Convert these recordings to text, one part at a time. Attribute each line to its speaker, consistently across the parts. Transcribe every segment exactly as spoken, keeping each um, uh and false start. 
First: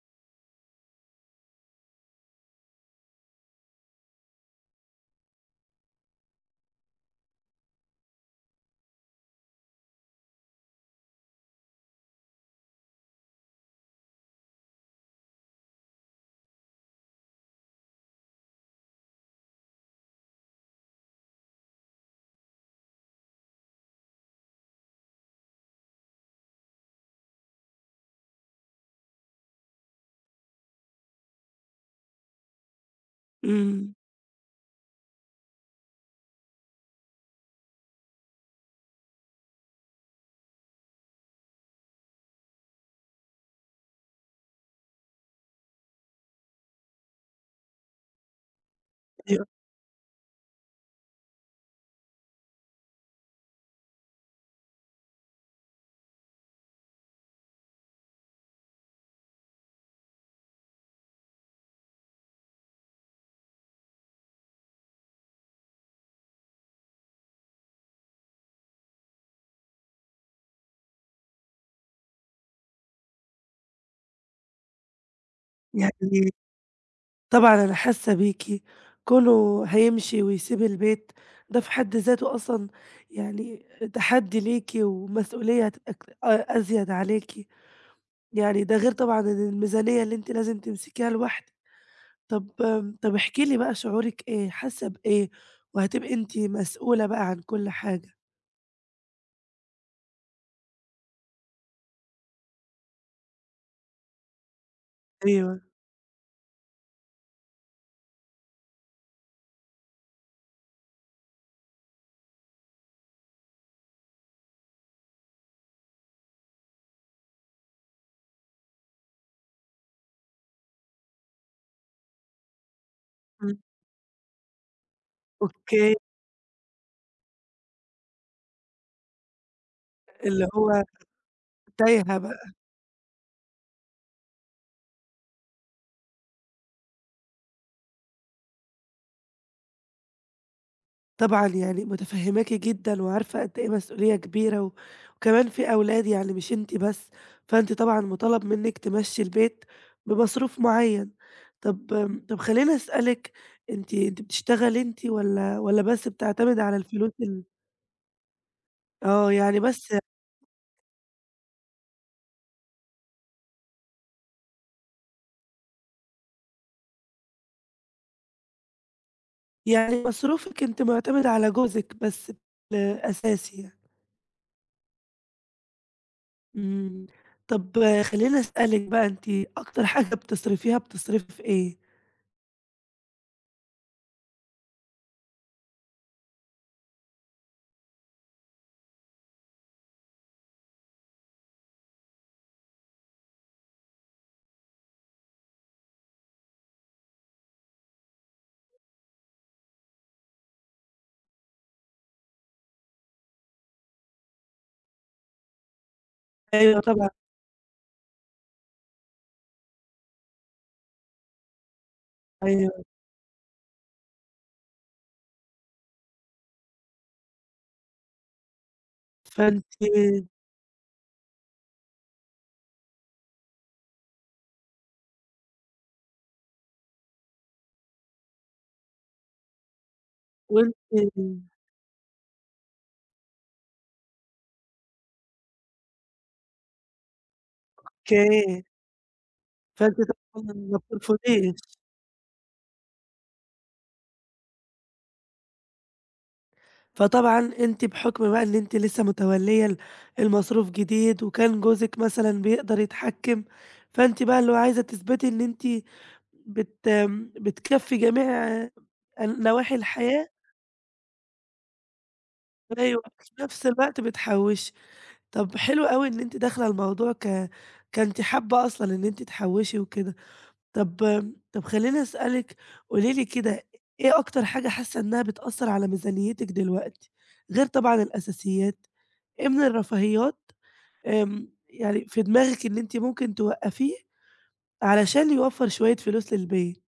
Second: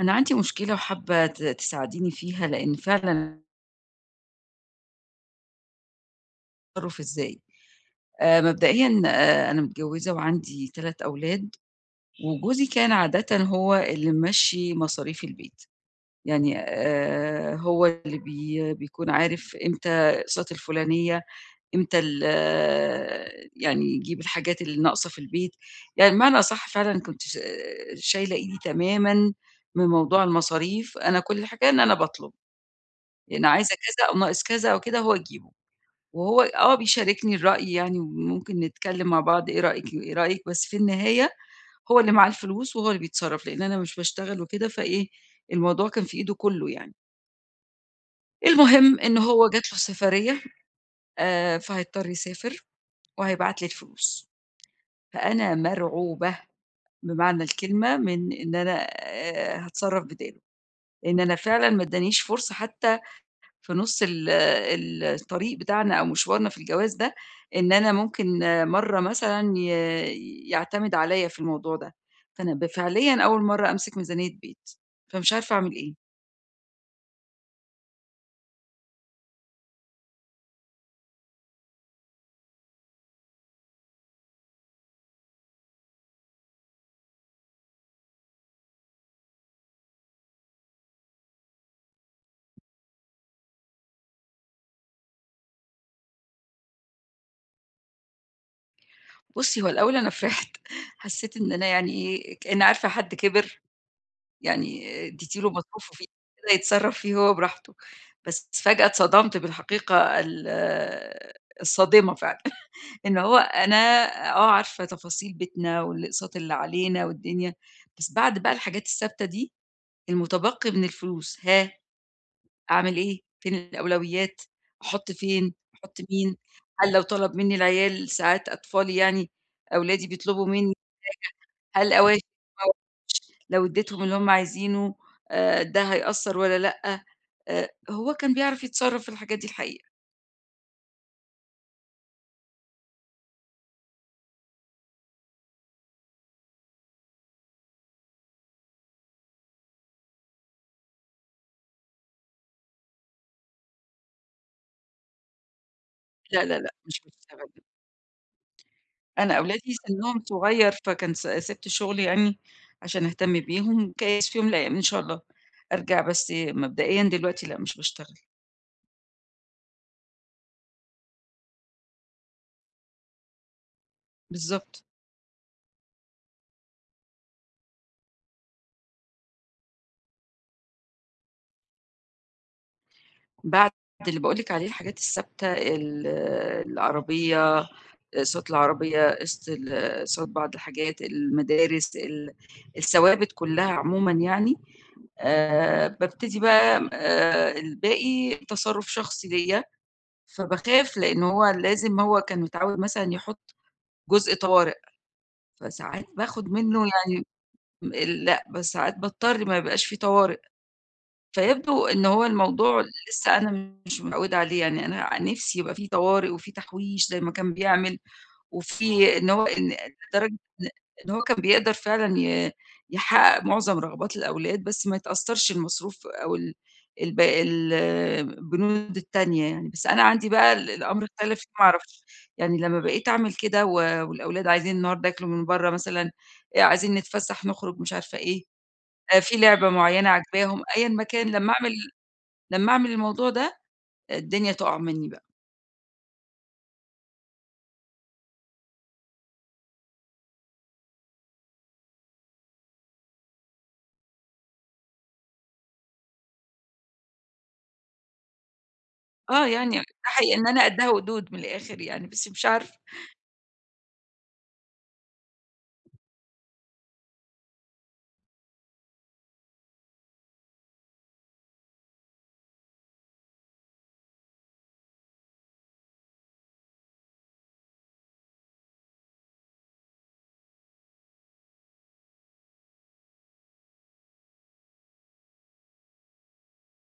Speaker 1: أنا عندي مشكلة وحابة ت تساعديني فيها، لإن فعلًا أتصرّف إزاي. آآ مبدئيًا آآ أنا متجوّزة وعندي تلاتة أولاد، وجوزي كان عادةً هو اللي ممشّي مصاريف البيت، يعني آآ هو اللي بي بيكون عارف إمتى الأقساط الفلانية، إمتى ال آه، يعني يجيب الحاجات اللي ناقصة في البيت، يعني بمعنى أصح فعلًا كنت ش شايلة إيدي تمامًا من موضوع المصاريف، أنا كل حاجة إن أنا باطلب. أنا عايزة
Speaker 2: إمم،
Speaker 1: كذا أو ناقص كذا أو كده هو يجيبه، وهو آه بيشاركني الرأي يعني وممكن نتكلم مع بعض إيه رأيِك وإيه رأيِك، بس في النهاية هو اللي معاه الفلوس وهو اللي بيتصرّف، لإن أنا مش باشتغل وكده فإيه، الموضوع كان في إيده كُلّه يعني. المهم إن
Speaker 2: أيوه.
Speaker 1: هو جات له سفرية، آآ، فهيضطر يسافر وهيبعت لي الفلوس، فأنا مرعوبة بمعنى الكلمة من إن أنا، آآ، هاتصرّف بداله، لإن أنا فعلًا ما ادّانيش فرصة حتى في نُص ال ال- الطريق بتاعنا أو مشوارنا في الجواز ده، إن أنا ممكن مرّة مثلًا ي يعتمد عليّا في الموضوع ده، فأنا ب فعليًا أول مرّة أمسك ميزانية بيت، فمش عارفة أعمل
Speaker 2: يعني
Speaker 1: إيه.
Speaker 2: طبعًا أنا حاسة بيكِ، كونه هيمشي ويسيب البيت ده في حد ذاته أصلًا يعني تحدي ليكِ ومسؤولية هتبقى ك أ أزيد عليكِ، يعني ده غير طبعًا إن الميزانية اللي أنتِ لازم تمسكيها لوحدِك. طب طب احكي لي بقى شعورِك إيه، حاسة بإيه، وهتبقي أنتِ مسؤولة بقى عن كل حاجة؟
Speaker 1: بُصّي، هو الأول أنا فرحت، حسّيت إن أنا يعني إيه، كإنّي عارفة حد كِبِر، يعني ادّيتِ له
Speaker 2: أيوه،
Speaker 1: مصروفه فيه كده يتصرّف فيه هو براحته، بس فجأة اتصدمت بالحقيقة ال الصادمة فعلًا. إن هو أنا آه عارفة تفاصيل بيتنا والأقساط اللي علينا والدنيا، بس بعد بقى الحاجات الثابتة دي، المتبقي من الفلوس، ها أعمل إيه؟ فين
Speaker 2: إمم.
Speaker 1: الأولويات؟ أحُط فين،
Speaker 2: أوكي،
Speaker 1: أحُط مين؟ هل لو طلب منّي العيال ساعات أطفالي يعني أولادي بيطلبوا
Speaker 2: اللي
Speaker 1: منّي
Speaker 2: هو
Speaker 1: حاجة، هل
Speaker 2: تايهة
Speaker 1: أوافق
Speaker 2: بقى.
Speaker 1: ما أوافقش؟ لو ادّيتهم اللي هُم عايزينه، آآ، ده هيأثّر والّا لأ؟ آآ، هو كان بيعرف يتصرّف في الحاجات دي الحقيقة.
Speaker 2: طبعًا يعني متفهّماكِ جدًا وعارفة قد إيه مسؤولية كبيرة، و وكمان في أولاد يعني مش أنتِ بس، فأنتِ طبعًا مُطالب منِّك تمشّي البيت بمصروف معيّن. طب آمم، طب خلّيني أسألِك أنتِ أنتِ بتشتغلي أنتِ والّا والّا بس
Speaker 1: لا، لا،
Speaker 2: بتعتمدي
Speaker 1: لأ،
Speaker 2: على
Speaker 1: مش
Speaker 2: الفلوس ال
Speaker 1: مستغل
Speaker 2: آه،
Speaker 1: أنا
Speaker 2: يعني
Speaker 1: أولادي
Speaker 2: بس
Speaker 1: سنّهم صغير، فكان س سِبت الشغل يعني عشان أهتم بيهم، جايز في يوم من الأيام إن شاء الله أرجع، بس مبدئيًا دلوقتي لأ، مش باشتغل.
Speaker 2: يعني مصروفِك أنتِ معتمدة على جوزِك بس بشكل أساسي يعني.
Speaker 1: بالضبط،
Speaker 2: إمم، طب خلّيني أسألِك بقى أنتِ أكتر حاجة بتصرفيها بتصرفي في إيه؟
Speaker 1: بعد اللي باقول لِك عليه الحاجات الثابتة ال العربية، صوت العربية، قِسط ال صوت بعض الحاجات، المدارس، ال الثوابت كلّها عمومًا يعني، آآ بابتدي بقى آآ الباقي تصرُّف شخصي ليّا، فباخاف لإن هو لازم هو كان متعوّد مثلًا يحُط جزء طوارئ، فساعات باخد منه
Speaker 2: أيوه طبعًا،
Speaker 1: يعني م لأ، بس ساعات باضطر ما يبقاش في طوارئ، فيبدو إن هو
Speaker 2: أيوه،
Speaker 1: الموضوع لسه أنا مش متعودة عليه، يعني أنا نِفْسي يبقى في طوارئ وفي تحويش زي ما كان بيعمل، وفي إن هو
Speaker 2: فأنتِ
Speaker 1: إن لدرجة إن إن هو كان بيقدر فعلًا ي يحقق معظم رغبات الأولاد، بس ما يتأثّرش المصروف أو ال الب ال البنود التانية يعني، بس أنا عندي بقى ال
Speaker 2: وأنتِ
Speaker 1: الأمر اختلف ما أعرفش، يعني لمّا بقيت أعمل كده و والأولاد عايزين النهارده ياكلوا من برّه مثلًا، آآ عايزين نتفسّح، نخرج، مش عارفة إيه،
Speaker 2: أوكي،
Speaker 1: آآ في لعبة
Speaker 2: فأنتِ
Speaker 1: معيّنة
Speaker 2: طبعًا
Speaker 1: عاجباهم،
Speaker 2: ما
Speaker 1: أيًا ما كان، لمّا أعمل
Speaker 2: بترفضيش،
Speaker 1: لمّا أعمل الموضوع ده، الدنيا تُقع منّي بقى.
Speaker 2: فطبعًا أنتِ بحكم بقى إن أنتِ لسه متولية ال المصروف جديد، وكان جوزِك مثلًا بيقدر يتحكم، فأنتِ بقى اللي هو عايزة تثبتي إن أنتِ بت بتكفّي جميع ال
Speaker 1: آه،
Speaker 2: نواحي
Speaker 1: يعني ألتحق
Speaker 2: الحياة،
Speaker 1: إن أنا قدّها ودود من الآخر يعني، بس مش عارفة.
Speaker 2: أيوه، في نفس الوقت بتحوّشي، طب حلو أوي إن أنتِ داخلة الموضوع ك كأنتِ حابة أصلًا إن أنتِ تحوّشي وكده. طب طب خلّيني أسألِك، قولي لي كده إيه أكتر حاجة حاسة إنها بتأثّر على ميزانيتِك دلوقتي، غير طبعًا الأساسيات، إيه من الرفاهيات آمم، يعني في دماغِك إن أنتِ ممكن توقّفيه علشان يوفّر شوية فلوس للبيت؟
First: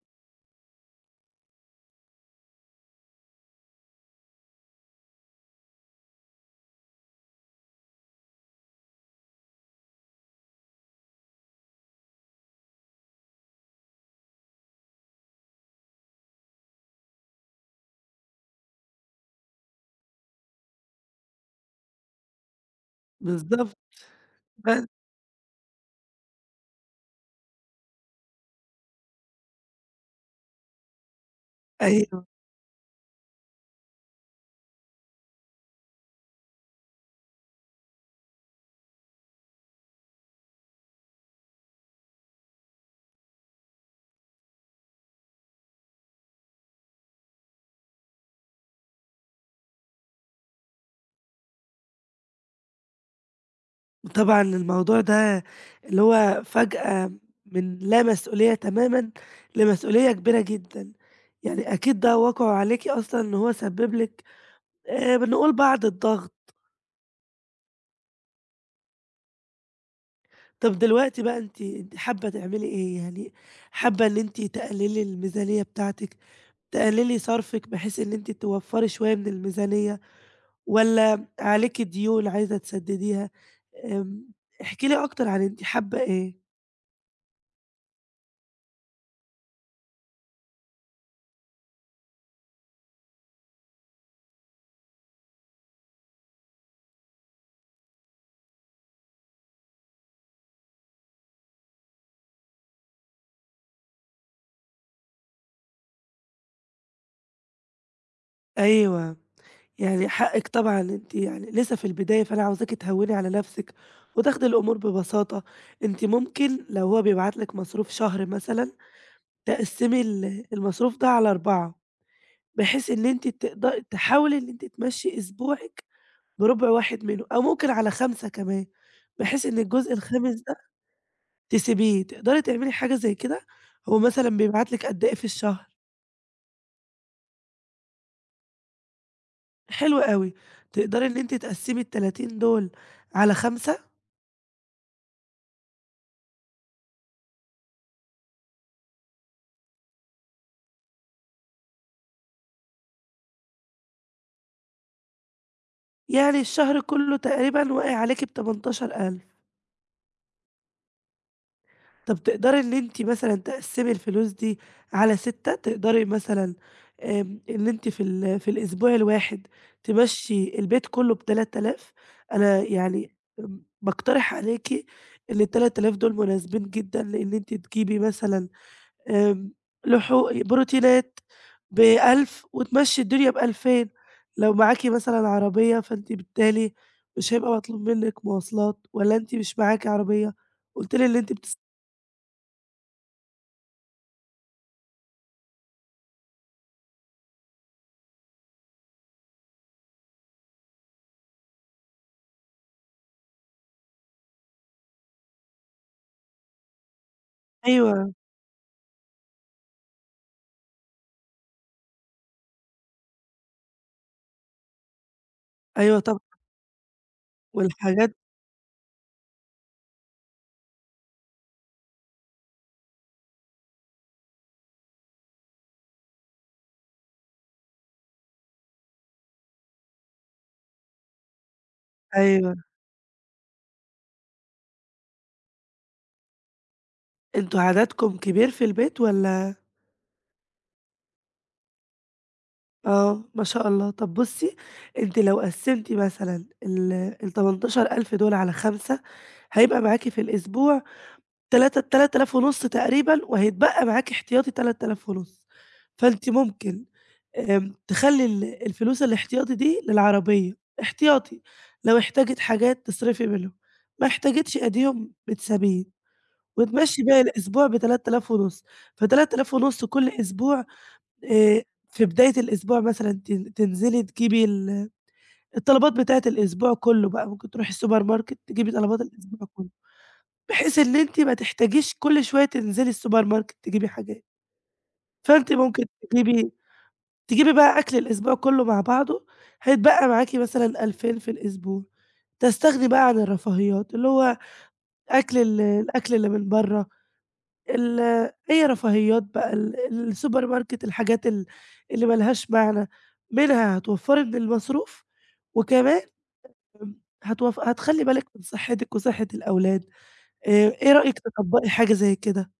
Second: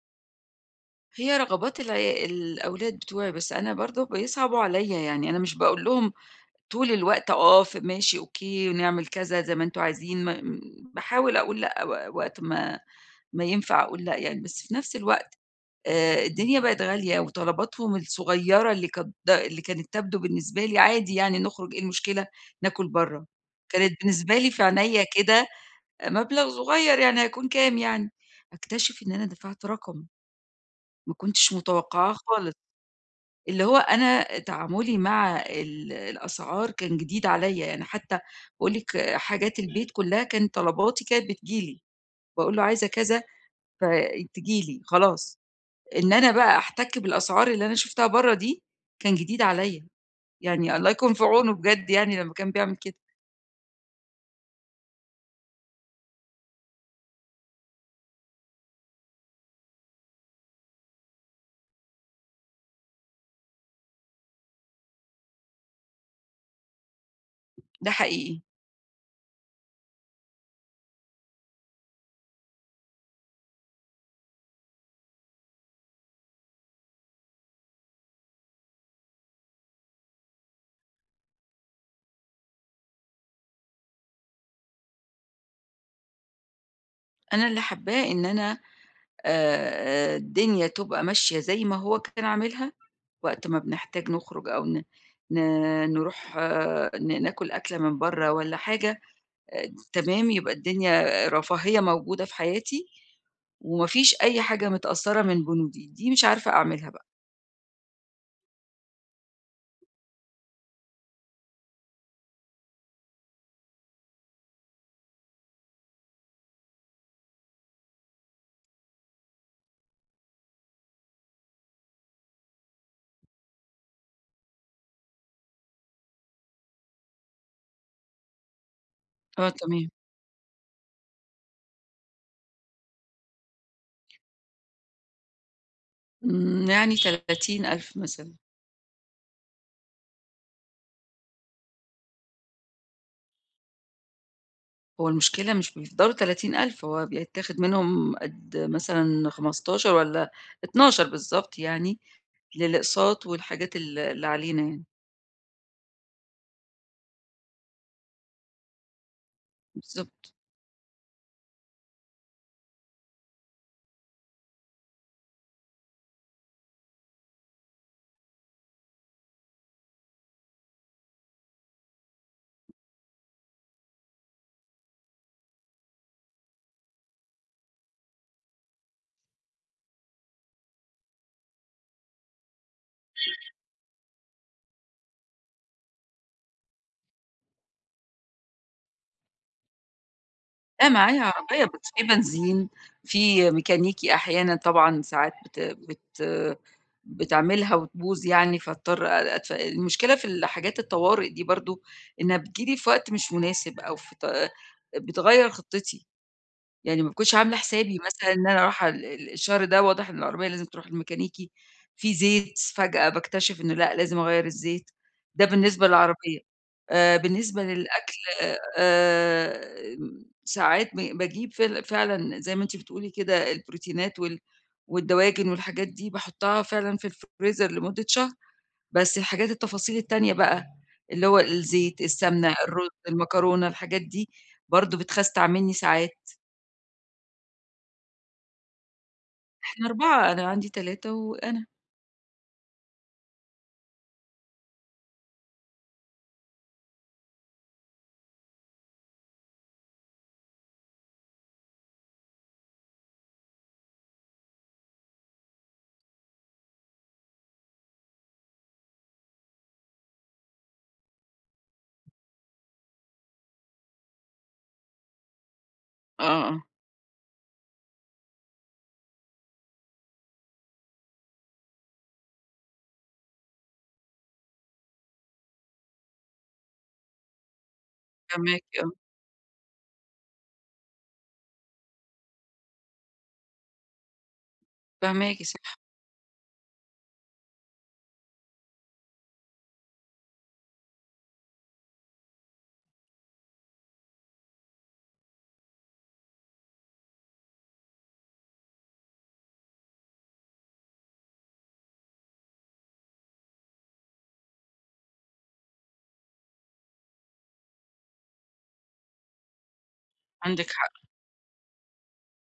Speaker 1: هي رغبات العي الأولاد بتوعي، بس أنا برضه بيصعبوا عليّا، يعني أنا مش باقول لهم طول الوقت آه، ف ماشي أوكي ونعمل كذا زي ما أنتم عايزين، ما باحاول أقول لأ و وقت ما ما ينفع أقول لأ يعني، بس في نفس الوقت، آآ، الدنيا بقت غالية وطلباتهم الصغيّرة اللي كانت د اللي كانت تبدو بالنسبة لي عادي يعني نخرج إيه المشكلة، ناكل برّه،
Speaker 2: بالضبط،
Speaker 1: كانت بالنسبة لي في
Speaker 2: بس
Speaker 1: عينيّا كده مبلغ صغيّر يعني هيكون كام يعني، أكتشف إن أنا دفعت رقم ما كنتش متوقعاه
Speaker 2: أيوه،
Speaker 1: خالص. اللي هو أنا تعاملي مع ال الأسعار كان جديد عليّا، يعني حتى باقول لِك حاجات البيت كلّها كانت طلباتي كانت بتيجي لي، باقول له عايزة كذا فتيجي لي خلاص، إن أنا بقى أحتك بالأسعار اللي أنا شُفتها برّه دي كان جديد عليّا، يعني الله يكون في عونه بجد يعني لمّا كان بيعمل كده،
Speaker 2: طبعًا الموضوع ده اللي هو فجأة من لا مسؤولية تمامًا لمسؤولية كبيرة جدًا، يعني أكيد ده واقعه عليكِ أصلًا إن هو سبّب لك آآ، بنقول بعض الضغط.
Speaker 1: ده حقيقي.
Speaker 2: طب دلوقتي بقى أنتِ أنتِ حابة تعملي إيه؟ يعني حابة إن أنتِ تقللي الميزانية بتاعتِك، تقللي صرفِك بحيث إن أنتِ توفّري شوية من الميزانية والّا عليكِ ديون عايزة تسدديها؟ آمم، احكي لي أكتر عن أنتِ حابة إيه؟
Speaker 1: أنا اللي حابّاه إن أنا، آآ، الدنيا تبقى ماشية زي ما هو كان عاملها، وقت ما بنحتاج نخرج أو ن ن نروح آه، ن ناكل أكلة من برّه والّا حاجة، آآ، تمام يبقى الدنيا رفاهية موجودة في حياتي، وما فيش أي حاجة متأثّرة من بنودي، دي مش عارفة أعملها بقى.
Speaker 2: أيوه، يعني حقِّك طبعًا أنتِ يعني لسه في البداية، فأنا عاوزاكِ تهوّني على نفسِك وتاخدي الأمور ببساطة. أنتِ ممكن لو هو بيبعت لِك مصروف شهر مثلًا، تقسّمي ال المصروف ده على أربعة. بحيث إن أنتِ تقد تحاولي إن أنتِ تمشّي أسبوعِك بربع واحد منه أو ممكن على خمسة كمان، بحيث
Speaker 1: آه
Speaker 2: إن
Speaker 1: تمام،
Speaker 2: الجزء الخامس ده تسيبيه، تقدري تعملي حاجة زي كده؟ هو مثلًا بيبعت لِك قد إيه في الشهر؟
Speaker 1: إمم، يعني ثلاثين ألف مثلًا.
Speaker 2: حلو أوي، تقدري إن أنتِ تقسّمي التلاتين دول على خمسة
Speaker 1: هو المشكلة مش بيفضلوا ثلاثين ألف هو بيتاخد منهم قد مثلًا خمستاشر والّا اتناشر بالضبط يعني للأقساط والحاجات ال اللي علينا يعني،
Speaker 2: يعني الشهر كله تقريبًا واقع عليكِ بثمانية عشر ألف.
Speaker 1: بالضبط.
Speaker 2: طب تقدري إن أنتِ مثلًا تقسّمي الفلوس دي على ستة، تقدري مثلًا آمم، إن أنتِ في ال في الأسبوع الواحد تمشّي البيت كلّه بتلات آلاف. أنا يعني امم، باقترح عليكِ إن الثلاثة آلاف دول مناسبين جدًا لإن أنتِ تجيبي مثلًا آمم، لحو بروتينات بألف وتمشّي الدنيا بألفين. لو معاكِ مثلًا عربية فأنتِ بالتالي مش هيبقى مطلوب منِّك مواصلات والّا أنتِ مش معاكِ عربية؟
Speaker 1: لأ
Speaker 2: قُلتِ لي إن
Speaker 1: معايا
Speaker 2: أنتِ بتس
Speaker 1: عربية بس في بنزين، في ميكانيكي أحيانًا طبعًا ساعات بت بت بتعملها وتبوظ يعني فاضطر أ أدفع المشكلة في الحاجات الطوارئ دي برضه إنها بتيجي لي في وقت مش مناسب أو في ط بتغيّر خطتي. يعني ما باكونش عاملة حسابي
Speaker 2: أيوه.
Speaker 1: مثلًا إن أنا رايحة ال ال الشهر ده واضح إن العربية لازم تروح للميكانيكي، في زيت فجأة باكتشف إنه لأ، لازم أغيّر الزيت، ده بالنسبة
Speaker 2: أيوه طبعًا،
Speaker 1: للعربية. آآ بالنسبة للأكل،
Speaker 2: والحاجات
Speaker 1: آآ ساعات ب باجيب فل فعلًا زي ما أنتِ بتقولي كده البروتينات وال والدواجن والحاجات دي باحطها فعلًا في الفريزر لمدة شهر، بس الحاجات التفاصيل التانية بقى، اللي هو الزيت، السمنة،
Speaker 2: أيوه،
Speaker 1: الرز، المكرونة، الحاجات دي برضه بتخَستع منّي ساعات.
Speaker 2: أنتم عددكم كبير في البيت والّا
Speaker 1: إحنا أربعة أنا عندي تلاتة وأنا.
Speaker 2: آه، ما شاء الله. طب بُصّي، أنتِ لو قسّمتِ مثلًا ال ال18,000 دول على خمسة هيبقى معاكِ في الأسبوع تلاتة 3,500 تقريبًا، وهيتبقى معاكِ احتياطي تلاتة آلاف وخمسمية. فأنتِ ممكن آمم، تخلّي ال الفلوس الاحتياطي دي للعربية، احتياطي لو احتاجت حاجات تصرفي منهم، ما احتاجتش أديهم بتسابيه.
Speaker 1: آه، آه.
Speaker 2: وتمشّي باقي الأسبوع بثلاثة آلاف ونُص، فثلاثة آلاف ونُص كل أسبوع. آآ، في بداية الأسبوع مثلًا تن تنزلي تجيبي ال الطلبات بتاعة الأسبوع كلّه بقى، ممكن تروحي السوبر ماركت
Speaker 1: فاهماكِ
Speaker 2: تجيبي
Speaker 1: آه،
Speaker 2: طلبات الأسبوع كلّه، بحيث إن أنتِ ما تحتاجيش كل شوية تنزلي السوبر ماركت تجيبي حاجات،
Speaker 1: فاهماكِ
Speaker 2: فأنتِ
Speaker 1: صح،
Speaker 2: ممكن تجيبي تجيبي بقى أكل الأسبوع كلّه مع بعضه، هيتبقى معاكِ مثلًا ألفين في الأسبوع، تستغني بقى عن الرفاهيات اللي هو أكل ال الأكل اللي من برّه، ال أي رفاهيات بقى ال السوبر ماركت الحاجات ال اللي ما لهاش معنى، منها هتوفّري من المصروف، وكمان آمم هتوف هتخلّي بالِك من صحتِك وصحة الأولاد، آآ
Speaker 1: عندك
Speaker 2: إيه
Speaker 1: حق.
Speaker 2: رأيِك تطبّقي حاجة زي كده؟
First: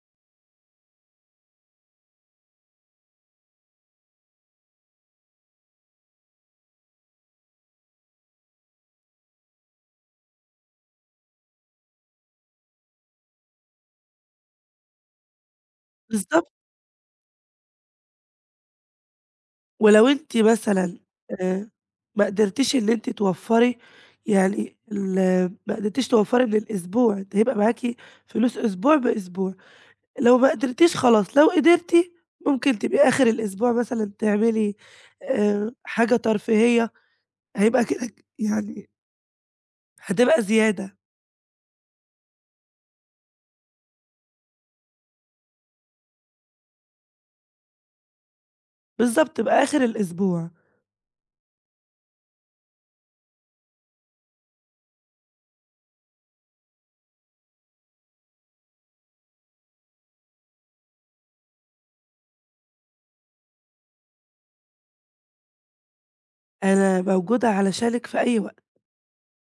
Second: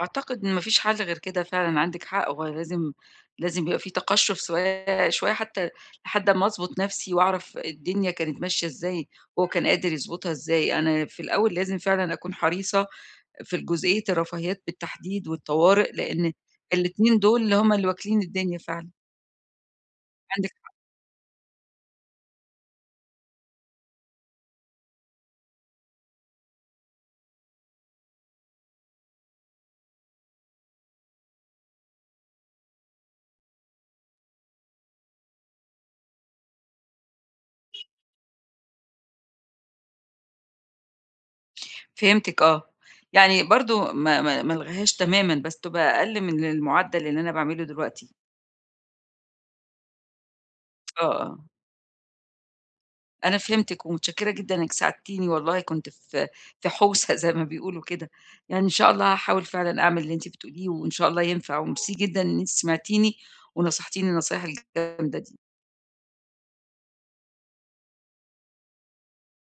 Speaker 1: أعتقد إن ما فيش حل غير كده فعلًا، عندِك حق، هو لازم لازم يبقى في تقشُّف سوايا شوية حتى لحد أمّا أضبط نَفْسي وأعرف الدنيا كانت ماشية إزاي، هو كان قادر يضبطها إزاي. أنا في الأول لازم فعلًا أكون حريصة في الجزئية الرفاهيات بالتحديد والطوارئ، لإن
Speaker 2: بالضبط،
Speaker 1: الاتنين دول اللي هم اللي واكلين الدنيا فعلًا،
Speaker 2: ولو أنتِ
Speaker 1: عندِك
Speaker 2: مثلًا آآ ما قدرتيش إن أنتِ توفّري يعني ال ما قدرتيش توفّري من الأسبوع، أنتِ هيبقى معاكِ فلوس أسبوع بأسبوع. لو ما قدرتيش خلاص، لو قدرتِ ممكن تبقي آخر الأسبوع مثلًا تعملي آآ، حاجة ترفيهية، هيبقى كده ك يعني هتبقى زيادة.
Speaker 1: فهمتِك آه. يعني برضه ما ما ما الغيهاش تمامًا، بس تبقى أقل من المُعدّل اللي أنا باعمله دلوقتي.
Speaker 2: بالضبط، يبقى آخر الأسبوع،
Speaker 1: آه، آه. أنا فهمتِك ومتشكّرة جدًا إنِّك ساعدتيني والله كنت في في حوسة زي ما بيقولوا كده. يعني إن شاء الله هاحاول فعلًا أعمل اللي أنتِ بتقوليه وإن شاء الله ينفع وميرسي جدًا إن أنتِ سمعتيني ونصحتيني النصايح الجامدة دي.
Speaker 2: أنا موجودة علشانِك في أي وقت.